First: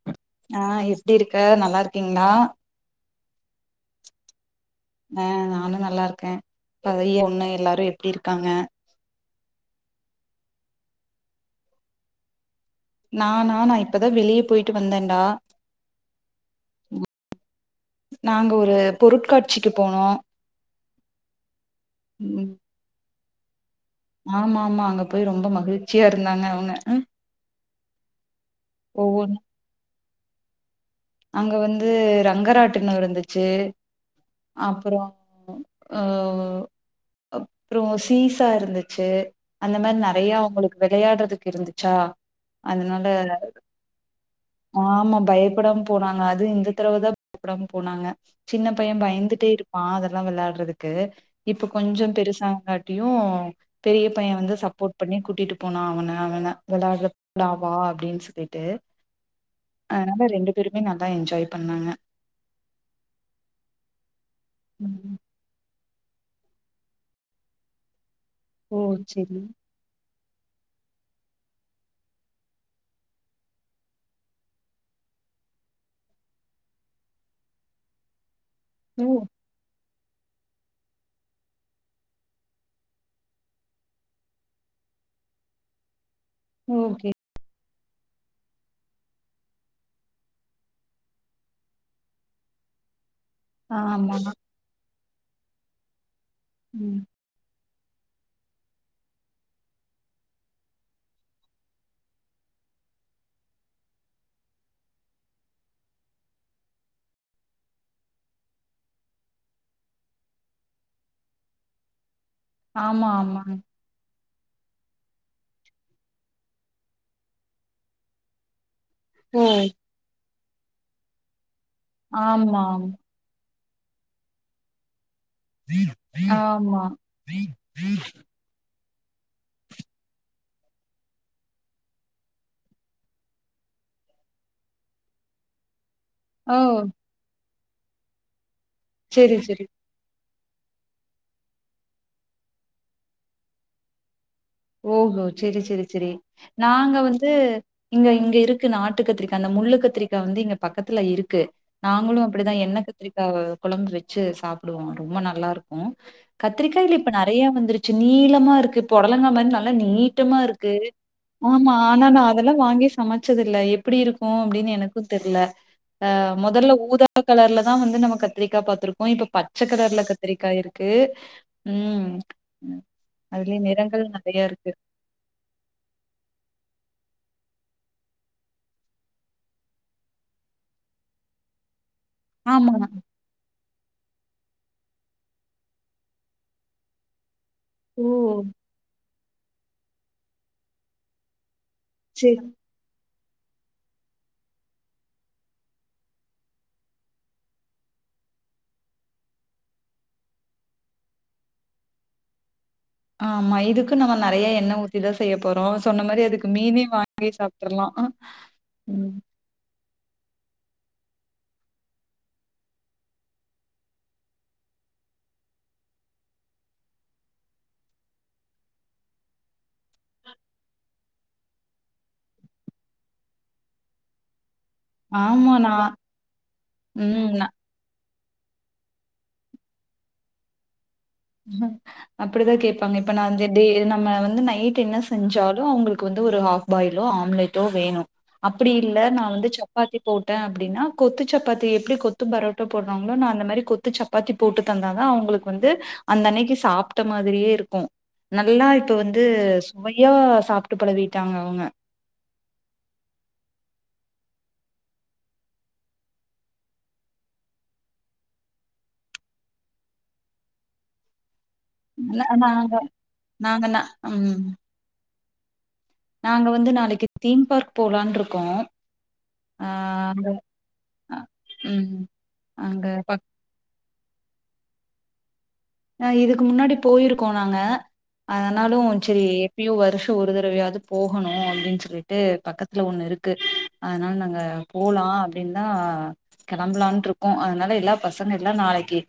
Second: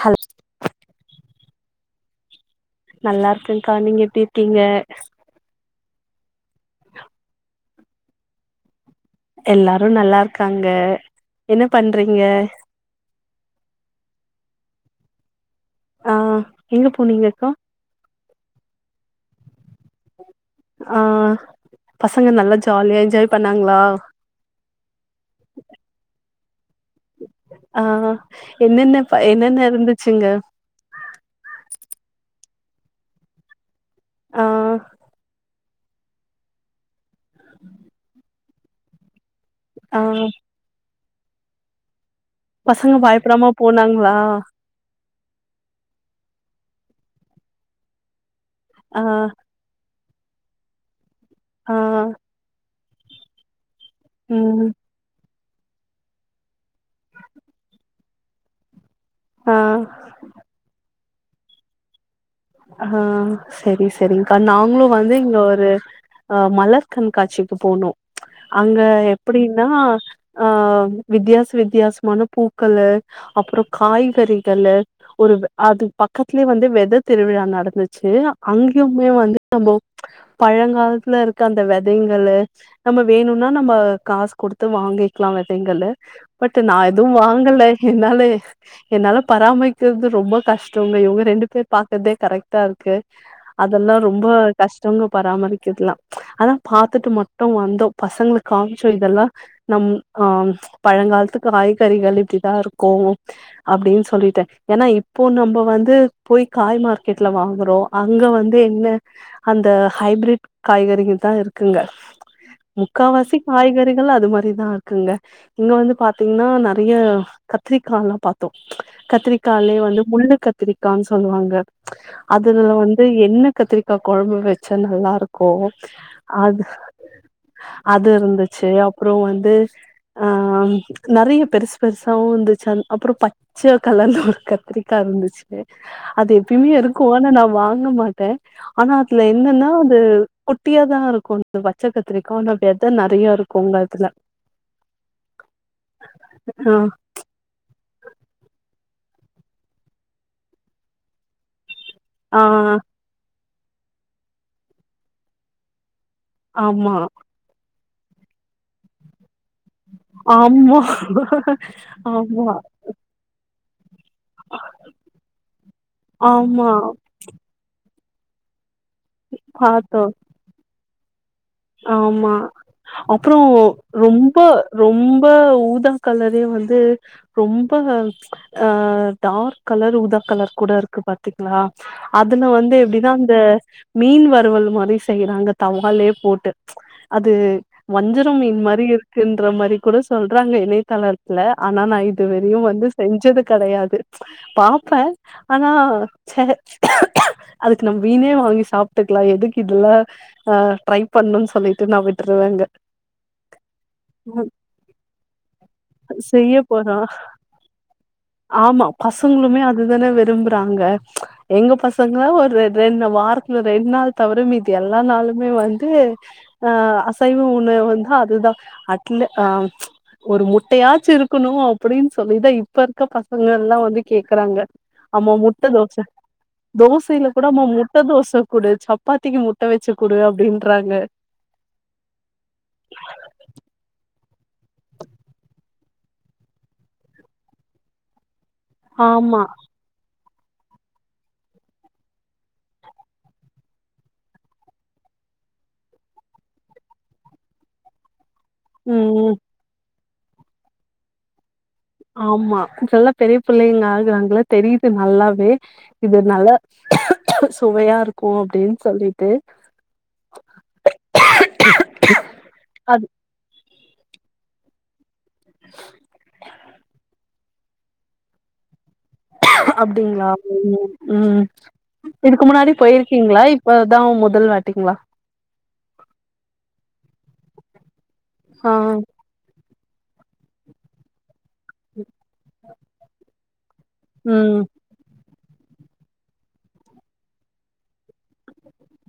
Hello ஆ எப்டி இருக்க நல்லா இருக்கீங்ளா நல்லா இருக்கேங்க்கா நீங்க எப்டி இருக்கீங்க ஆ நானு நல்லா இருக்கே பதைய ஒன்னு எல்லாரு எப்டி இருக்காங்க எல்லாரு நல்லா இருக்காங்க என்ன பண்றீங்க நானா நா இப்பதா வெளிய போயிட்டு வந்தேன்டா ஆ எங்க போனிங்கக்கா நாங்க ஒரு பொருட்காட்சிக்கு போனோ ஆ பசங்க ம் நல்லா ஜாலியா என்ஜாய் பண்ணாங்ளா ஆமா ஆமா அங்க போய் ரொம்ப மகிழ்ச்சியா இருந்தாங்க அவுங்க ஆ என்னென்ன ப ஒவ்வொன்னு என்னென்ன இருந்துச்சுங்க அங்க வந்து ரங்கராட்டினோ இருந்துச்சு ஆ அப்றோ ஆ அப்றோ சீசா இருந்துச்சு அந்த மாரி ஆ நெறயா அவுங்களுக்கு வெளயாட்றதுக்கு இருந்துச்சா பசங்க அதனால பயப்படாம போனாங்களா ஆமா பயப்படாம போனாங்க அது இந்த தடவ தா கூப்டாம போனாங்க சின்ன பைய ஆ பயந்துட்டே இரு ப்ப அதெல்லா வெளயாட்றதுக்கு இப்ப ஆ கொஞ்சோ பெருசாங்காட்டியு பெரிய பைய வந்து ம் சப்போட் பண்ணி கூட்டிட்டு போனா அவன அவன வெளயாட்றலா வா அப்டின்னு சொல்லிட்டு ஆ அதுனால ரெண்டு பேருமே நல்லா என்ஜாய் பண்ணாங்க ஹா செரி செரி்ங்கா நாங்ளு வந்து ம் இங்க ஒரு அ மலர் கண்காட்சிக்கு போனோ ஓ அங்க செரி எப்புடின்னா அ வித்யாச வித்யாசமான பூக்களு அப்புற காய்கறிகளு ஒரு வே அது பக்கத்லே வந்து வெத திருவிழா நடந்துச்சு ஓ அங்யுமே வந்து நம்போ பழங்காலத்ல இருக்க அந்த வெதைங்களு நம்ம வேணும்னா நம்ம காசு குடுத்து வாங்கிக்லா வெதைங்கள்லு பட்டு் நா எது ஓகே வாங்கலே என்னாலே என்னால பராமரிக்கிறது ரொம்ப கஷ்டங்க இவுங்க ரெண்டு பேர் பாக்ற்தே கரெக்ட்டா இருக்கு அதல்லா ஆமா ரொம்ப கஷ்ட்டோங்க பராமரிக்கிற்துல்லா அதா ம் பாத்துட்டு மட்டு வந்தோ பசங்களுக் காம்ச்சோ இதல்லா நம் அ பழங்காலத்து காய்கறிகள் இப்டிதா இருக்கு அப்டின் சொல்லிட்ட ஏன்னா இப்போ நம்ப வந்து போய் காய் மார்க்கெட்ல வாங்குறோ அங்க வந்து என்ன அந்த ஹைப்ரிட் காய்கறிங்க தா இருக்குங்க ஆமா முக்காவாசி ஆமா காய்கறிகள் அது மாரிதா குங்க இங்க வந்து பாத்தீங்ன்னா நெறய கத்ரிக்கால்லா பாத்தோ ஓ கத்ரிக்காலே வந்து முள்ளு கத்துரிக்கான் சொல்வாங்க அதுல்ல ஆமாம் வந்து என்ன கத்திரிக்கா கொழம்பு வெச்சா நல்லாருக்கு அது ஆமா ஆமா. அது இருந்துச்சு அப்றோ வந்து அ நறைய பெருசு பெருசாவு இர்ந்துச்சன் அப்புற ப ச்ச கலர்ல ஒரு கத்துரிக்கா இருந்துச்சு அது ஓ எப்யுமே இருக்கு ஆனா நா வாங்க மாட்ட ஆனா அதுல செரி செரி என்னன்னா து குட்டியாதா இருக்கு இந்த பச்ச கத்துரிக்கா ஆனா வெத நறையா இருக்குங்க அதுல ஓஹோ செரி செரி செரி ஆ நாங்க வந்து இங்க இங்க இருக்கு கத்துரிக்கா அந்த முள்ளு கத்துரிக்கா வந்து இங்க பக்கத்துல இருக்கு நாங்களு ஆ அப்புடிதா எண்ண கத்ரிக்காவ கொழம்பு வெச்சு சாப்புடுவோ ரொம்ப நல்லாருக்கு ஆமா கத்திரிக்காய்ல்ல இப்ப நெறைய வந்துருச்சு நீளமாருக்கு பொடலங்க நல்ல நீட்டமாருக்கு ஆமா ஆம்மா ஆனா நா ஆமா அதெல்லா வாங்கி சமச்சதுல்ல எப்டி இருக்கு அப்டின்னு எனக்கூ தெர்ல ஆமா மொதல்ல ஊதா கலர்லதா வந்து நம்ம கத்ரிக்கா பாத்துருக்கோ இப்ப பச்ச கலர்ல பாத்தோ கத்துரிக்கா இருக்கு ம். ஆமா அப்புறோ அதுலயும் நிறங்கள் ரொம்ப நெறைய இருக்கு. ரொம்ப ஊதா கலரே வந்து ரொம்ப அ டார்க் கலர் ஊதா கலர் கூட இருக்கு பாத்தீங்ளா அதுல ஆமா. வந்து எப்டினா அந்த மீன் வருவல் மாரி செய்றாங்க தவாலே போட் டு அது ஓ! வஞ்சர மீன் மாரி இருக்குன்ற மறி கூட சொல்றாங்க இணையத்தளர் இல்ல ஆனா நா சரி. இதுவெரியு வந்து செஞ்சது கடையாது பாப்ப ஆனா ச அதுக்கு நம் மீனே வாங்கி சாப்ட்டுக்லா எதுக் இதுல அ ட்ரை பண்ணுன் சொல்லிட்டு நா விட்ருவேங்க ஆமா இதுக்கு நம்ம நறைய எண்ண ஊத்திதா செய்ய போறோ சொன்ன மாரி அதுக்கு செய்ய மீனே போறோ வாங்கி சாப்ட்ருல்லா ஆமா பசு அதுதான விரும்ப்றாங்க எங்க பசங்க ஒரு ரெண்டு வாரத்துல ரெண் நாள் தவிர மீதி எல்லா நாளுமே வந் டு அ அசைவ உணவு வந்து அதுதா அட்ல ஆ ஒரு முட்டயாச்சு இருக்குணு அப்புடின் சொல்லிதா இப்ப இருக்க பசங்கல்லா வந்து கேக்குறாங்க அம்மா ஆமா முட்ட நான் தோச தோசைல ம் கூட நான் அம்மா முட் ட்ட தோச குடு சப்பாத்திக்கு முட்ட வெச்சுக் குடு அப்டின்றாங்க ஹம் அப்புடிதா கேப்பாங்க இப்ப நாந்து தே நம்ம வந்து நைட்டு என்ன செஞ்சாலு அவங்களுக்கு வந்து ஒரு ஹாஃப் பாயிலோ ஆம்லேட்டோ வேணு அப்டிஇல்ல நா ஆமா வந்து சப் பாத்தி போட்ட அப்படின்னா கொத்து சப்பாத்தி எப்டி கொத்து பரோட்டா போட்வாங்களோ நா அந்த மாரி கொத் த்து சப்பாத்தி போட்டு தந்தாதா அவுங்குளுக்கு வந்து அந்தன்னைக்கு சாப்ட்ட மாதிரியே இருக்கூ நல்லா இப்ப வந்து ம் சுவையா சாப்ட்டு பழவிட்டாங்க அவுங்க ஆம்மா இப்பல்லா பெரிய பிள்ளைங்க ஆகுறாங்களா தெரியுது நல்லாவே இது நல்ல சுவையாருக்கு அப்டின் சொல்லிட்டு ந நாங்க அது நாங்க ந ம் நாங்க வந்து நாளைக்கு தீம் பார்க் போலான்ருக்கோ அப்டிங்களா உம் அ ம் ம் இதுக்கு முன்னாடி அங்க பக் பொயிருக்கீங்களா இப் இப்பதா முதல் வாட்டிங்ளா அ இதுக்கு முன்னாடி போயிருக்கோ நாங்க ஆ அதனாலு செரி பியு வருஷ ஒரு தரவயாது போகணு அப்டின் சொல்லிட்டு பக்கத்துல ஒண்ணு இருக்கு அதனால நாங்க ம் போலா அப்டின்தா கிளம்பலான்ட்டுருக்கோ அதுனால எல்லா பசங்க எல்லா நாளைக்கு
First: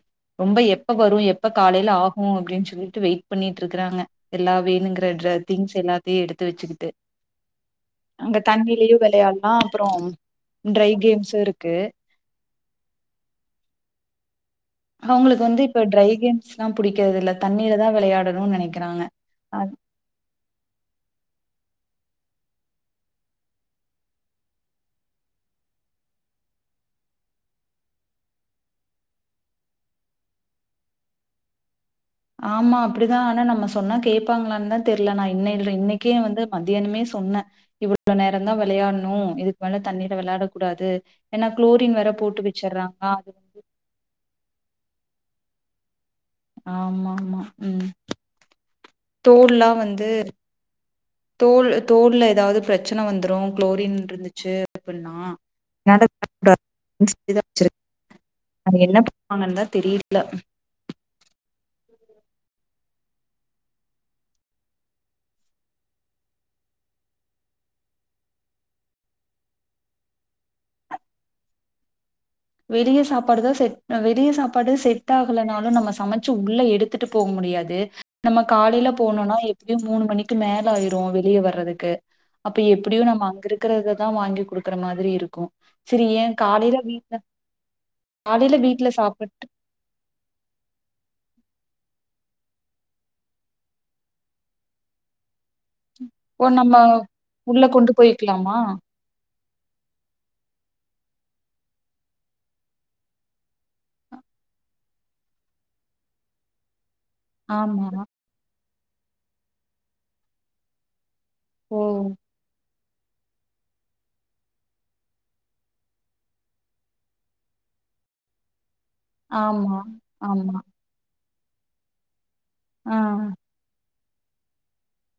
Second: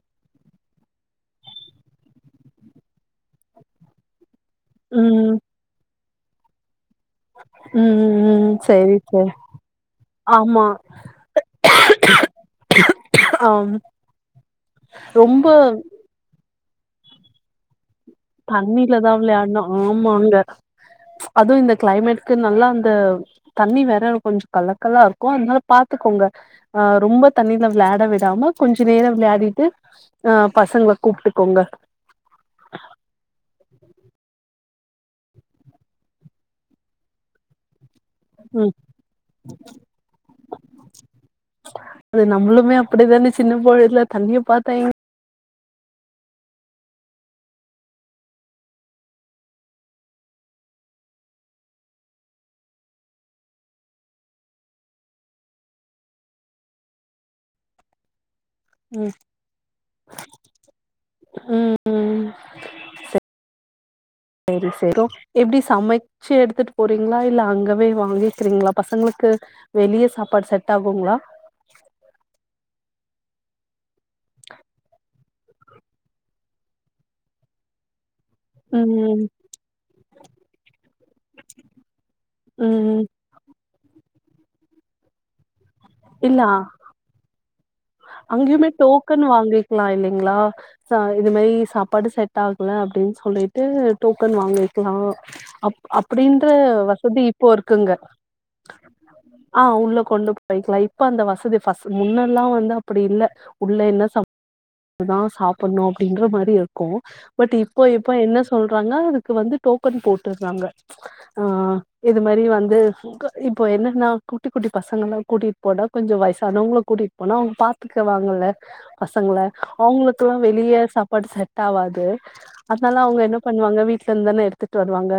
ரொம்ப எப்பவரு எப் எப்ப காலைல ஆகு அப்டின் சொல்ட்டு வெயிட் பண்ணிட்ருக்றாங்க எல்லா வேணுங்கிற ட்ர ம் திங்ஸ் எல்லாத்தியு எடுத்து வெச்சுக்கிட்டு ஆ உம் உம் ம் செரி தோழி வெளையாடலாம் அப்புறம் ஆம்மா ட்ரை கேம்ஸ் இருக்கு ஆம் அவுங்குளுக்கு ரொம்ப வந்து இப்ப ட்ரை கேம்ஸ்லா புடிக்கிறதுல்ல தண்ணியில தா விளையாடு தண்ணிலதா விளையாட்னு ஆம்மாங்க அதுவு இந்த க்ளைமேட்க்கு நல்லா அந்த தண்ணி வேற கொஞ்ச கலக்கல்லா இருக்கு அதனால பாத்துக்கோங்க ஆ ரொம்ப தண்ணியில விளயாட விடாம கொஞ்ச நேரோ விளயாடிட்டு ஆ பசங்கள கூப்பிட்டுக்கோங்க ஆமா அப்படிதா ஆனா நம்ம சொன்னா கேட்பாங்களான்னு தா தெரில நா இன்னைல இன்னைக்கே வந்து மத்தியானமே சொன்னே இவ்ளோ வ்ளோ நேரந்தா ம் வெளையாட்ணு இதுக்கு மேல தண்ணீல வெளாடக் கூடாது ஏன்னா குளோரின் வேற போட்டு வச்சர்றா இது அந்து சின்னப் போயட்ல தண்ணிய பாத் பெய்ன் ஆம்ம ஆம்மா உம் தோல்லா வந்து தூல் தூல்ல எதாவ்து பிரச்சன வந்துரும் குளோரின் இருந்துச்சு அப்புன்னா நடத் கூடாதுன் சொல்லிதா வெச்சுருக்க அவுங்க என்ன ம் பண்ணுவாங்கன் தா தெரியில ம் ம் செ செரி செரொ எப்டி சமைக் ச்சி எடுத்துட்போறீங்களா இல்ல அங்கவே வாங்கிக்கிறீங்களா பசங்களுக்கு வெளிய சாப்பாடு செட் ஆகுங்ளா வெளிய சாப்பாடு தா செட் வெளிய சாப்பாடு செட்டா ல்லன்னாலு நம்ம சமச்சு உள்ள எடுத்துட்டு போமுடியாது நம்ம காலைல ம் போனொன்னா எப்யு மூணு மணிக்கு மேல ஆயிரு வெளியே வர்றதுக்கு அப்ப ம் எப்பிடியு நம்ம அங்கிருக் இருக்கறத தா வாங்கிக் குடுக்குற மாதிரி இருக்கு சரி ஏ காலைல வீட்ல காலையில அங்கியுமே வீட்ல டோக்கன் சாப்பிட்டு வாங்கிக்லா இல்லிங்ளா ச இது மாரி சாப்பாடு செட் ஆகுல அப்பிடின் சொல்லிட்டு டோக்கன் வாங்கிக்லா அப் ஓ அப்டீன்ற நம்ம வசதி இப்போ உள்ள கொண்டு இருக்குங்க போய்க்கலாமா ஆ உள்ள கொண்டு போயிக்கலா இப்ப அந்த வசதி ஃபஸ் முன்னெல்லா வந்து அப்பிடி இல்ல உள்ள என்ன ச தா சாப்புட்ணு அப்பிடின்ற மாரி இருக்கு பட் இப்போ ஆமா இப்ப என்ன சொல்றாங்க அதுக்கு வந்து டோக்கன் போட்டுட்றாங்க ஆ ஓ இது மாரி வந்து ஃபுக இப்போ என்னன்னா கூட்டி குட்டி பசங்கல்லா கூட்டிட் போனா கொஞ்சோ வயசானவங்கள கூட்டிட் போனா அவுங்க பாத்துக்கவாங்கல்லே பசங்கள ஆமா அவங்களுக்கெல்லா ஆமா வெளியே சாப்பாடு செட் டாவாது அதுனால ஆ அவுங்க என்ன பண்ணுவாங்க வீட்ல இருந்து தானே எடுத்துட்டு வருவாங்க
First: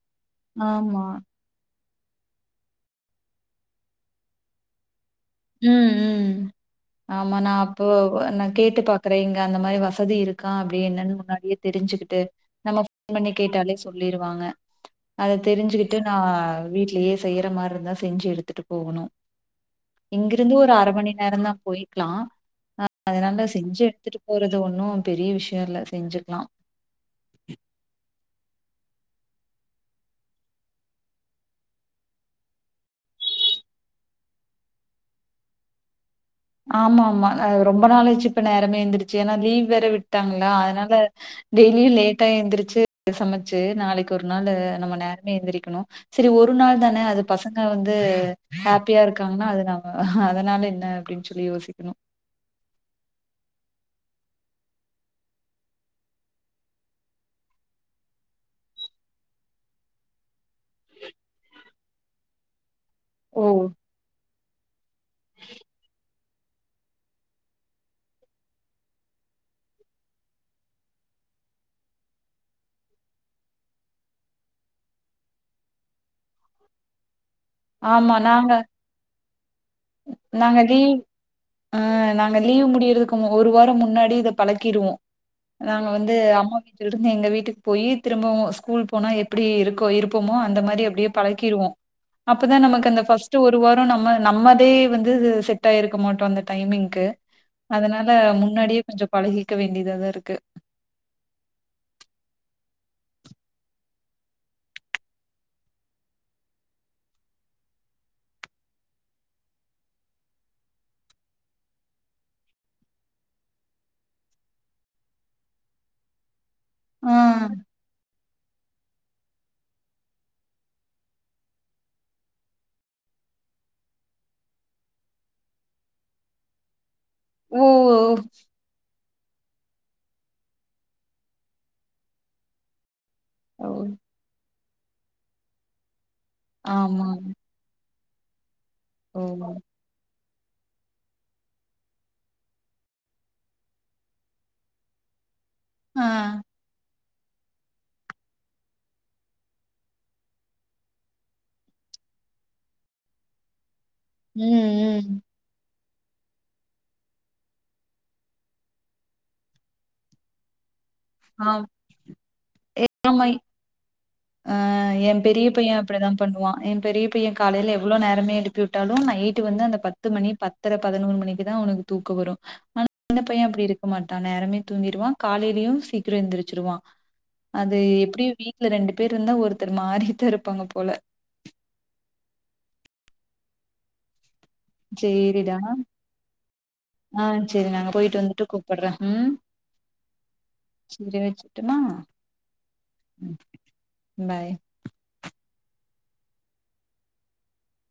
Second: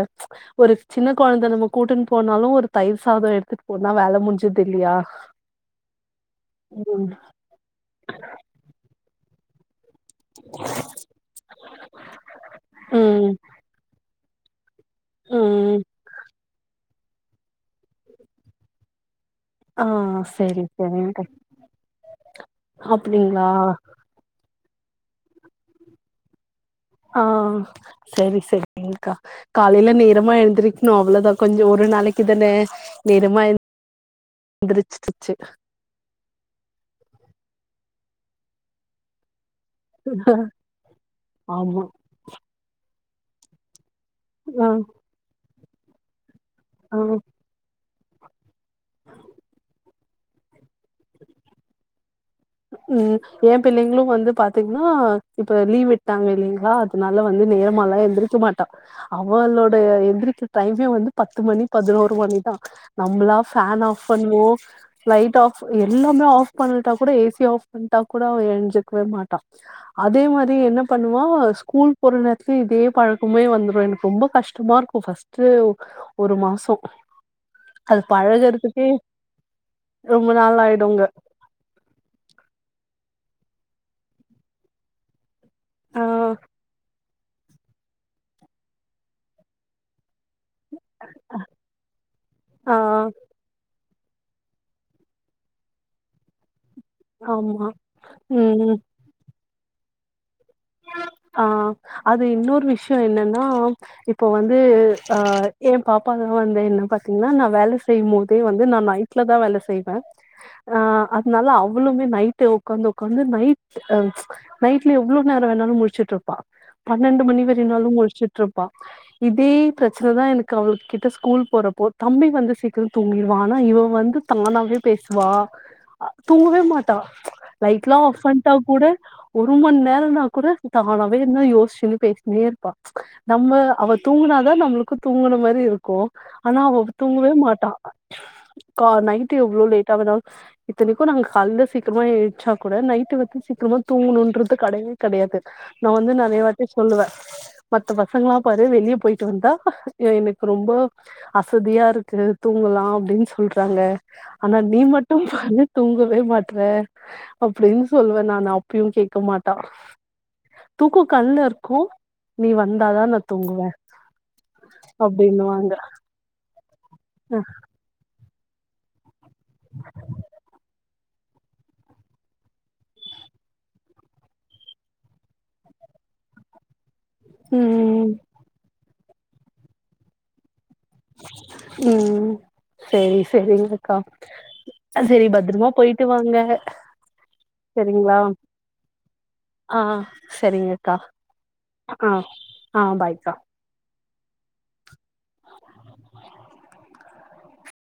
ஒரு ஆமா சின்னக் கொழந்த நமக் கூட்டுனு போனாலு ஒரு தயிர் சாதொம் எடுத்துட்டு போனா வேல முடிஞ்சுது இல்லையா ம் ம் ம் ஆமா நா அப்போ நா கேட்டு பாக்குறே இங்க அந்த மாரி வச வசதி இருக்கா அப்பிடின்னு முன்னாடியே தெரிஞ்சுக்கிட்டு நம்ம ஃபோன் ம் பண்ணி கேட்டாலே சொல்லிருவாங்க அத ம் தெரிஞ்சுகிட்டு நா வீட்லயே செய்யுற மாரி இருந்தா செஞ்சு எடுத்துகிட்டு போகணு ஆ இங்கிருந்து செரி ஒரு அர மணி செரிங்க்கா நேரந்தா போய் க்கலா அ அப்டிங்களா அதனால செஞ்சு எடுத்துட்டுப் போறது ஒன்னு பெரிய விஷயோ இல்ல செஞ்சுக்கலா ஆ சேரி சேரிங்க்கா காலையில நேரமா எழுந்திருக்ணு அவ்வளவுதா கொஞ்சோ ஒரு நாளைக்கு தானே நேரமா எந்திரிச்சுருச்சு ஆமா ஆமா அது ரொம்ப நாள் ஆச்சு இப்ப நேரமே எந்திரி சு ஏன்னா லீவ் வேற விட்டாங்களா அதனால ஆமா டெய்லியு லேட் டா எந்திரிச்சு சமச்சு நாளைக்கு ஒரு நாளு ஆ நம்ம நேரமே எந்திரிக்கணு சேரி ஒரு நாள் ஆ தானே அது பசங்க வந்து ஹாப்பியா இருக்காங்கன்னா அது நா அதுனால என்ன அப்பிடின்னு சொல்லி யோசிக்கணு ம் ஏ பிள்ளைங்களும் வந்து பாத்தீங்கன்னா இப்ப லீவ் விட்டாங்க இல்லைங்களா அதனால வந்து நேரமா எல்லா எந்திரிக்க மாட்டா அவளோடய எந்திரிக்க டைமே வந்து பத்து மணி பதினோரு மணிதா நம்மளா ஓ ஃபான் ஆஃப் பண்ணுவோ லைட் ஆஃப் எல்லாமே ஆஃப் பண்ணிட்டா கூட ஏ சி [unintelligible] ஆஃப் பண்ட்டா கூட அவ எரிஞ்சிக்கவே மாட்டா அதே மாரி என்ன பண்ணுவா ஸ்கூல் போற நேரத்துல இதே பழக்கமே வந்துரு எனக்கு ரொம்ப கஷ்டமா இருக் ஓ ஃபஸ்ட்டு ஒரு மாசோ அது ஆமா நாங்க பழகறதுக்கே ரொம்ப நாள் ஆயிடுங்க ஆ நாங்க லீவ் முடியறதுக்கு ஒரு வாரோ முன்னாடி இத பழக்கிருவோ நாங்க ஆ வந்து அம்மா வீட்லருக் இருந்து எங்க வீட்டுக்கு போய் திரும்பவு ஸ்கூல் போனா எப்டி இருக்கோ இருப்போமோ அந்த மாரி அப்டியே பழக்கிருவோ அப்போதா ஆ நமக்கு அந்த ஃபர்ஸ்ட் ஒரு வாரோ நம்ம நமே அதே வந்து செட் ஆயிருக்க மாட்டோ அந்த டைமிங்க்கு ஆமா அதுனால ம் முன்னாடியே கொஞ்சோ பழகிக்க வேண்டியத தா இருக்கு ஆ அது இன்னொரு விஷயோ என்னன்னா இப்போ வந்து ஆ எ பாப்பாங்களா வந்து என்ன பாத்தீங்கன்னா நா வேல செய்யும் போதே வந்து நா நை ட்லதா வேல செய்வே ஆ அதுனால அவ்ளவுமே நைட்டு உக்காந்து உக்காந்து நைட்டு அ நைட்ல எவ்ளோ நேரோ வேணாலு முலிச்சுட்டு இருப்பா ஆ பன்னெண்டு மணி வரனாலு முழிச்சுட்டு இருப்பா இதே பிரச்சனதா எனக்கு அவளுக்கு கிட்ட ஸ்கூல் போறப்போ தம்பி வந்து சீக்கிரம் தூங்கிடுவா ஆனா இவ வந்து தங்கமாவே பேசுவா தூங்கவே மாட் டா ஓ லைட்லா ஆஃப் பண்டா கூட ஒரு மண்நேரோ தூங்குனா கூட தானாவே என்ன யோசிச்சுன்னு பேசின்னே இருப்பா நம்ம ஓ அவ தூங்குனாதா நம்மளு க்கு தூங்குன மாரி இருக்கு ஆனா அவ ஆமா தூங்கவே மாட்டா கா ஓ நைட் எவ்ளோ லேட் டாவுதாங் இத்தனைக்கு நாங்க காலல சீக்கரமா எந்திச்சா கூட நைட்டு வந்து சீக்கரமா தூங்கணும்ன்றது கடயவே கெடயாது நா ஆ வந்து நெறைய வாட்டி சொல்லுவ மத்த பசங்களா பாரு வெளிய போயிட்டு வந்தா எனக்கு ரொம்ப அசதியா இருக்கு தூங்கலா அப்டின் சொல்றாங்க ஆனா ம் நீ மட்டு ம் பாரு தூங்கவே மாட்ற அப்டின் சொல்லுவே நானு அப்பயு கேக்க மாட்டா தூக்கோ கண்ல ஆ இருக்கு நீ வந்தாதா நா ஆமா தூங்குவ எ பெரிய பைய அப்டின்னுவாங்க அப்டிதா பண்ணுவா என் பெரிய பைய காலைல எவ்ளோ நேரமே எழுப்பி விட்டாலு நைட்டு வந்து அந்த பத்து மணி பத்தர பதினொரு மணிக்குதா அவனுக்கு தூக்கோ வரு ஆனா சின்ன பைய அப்டி இருக்க மாட்டா நேரமே தூங்கிருவா காலையிலயு சீக்ரோ எந்திருச்சுருவா அது ம் எப்டியு வீட்ல ரெண்டு பேர் இருந்தா ஒருத்தர் மாறிதா இருப்பாங்க போல ம் செரி செரிங்க அக்கா அ செரி சேரிடா பத்ரமா போய்ட்டு வாங்க ஆ செரி நாங்க சரிங்களா போய்ட்டு வந்துட்டு கூப்பட்ற ம் ஆ செரிங்கக்கா சேரி வச்சுட்டுமா ஆ ஆ பாய்க்கா ம் பாய்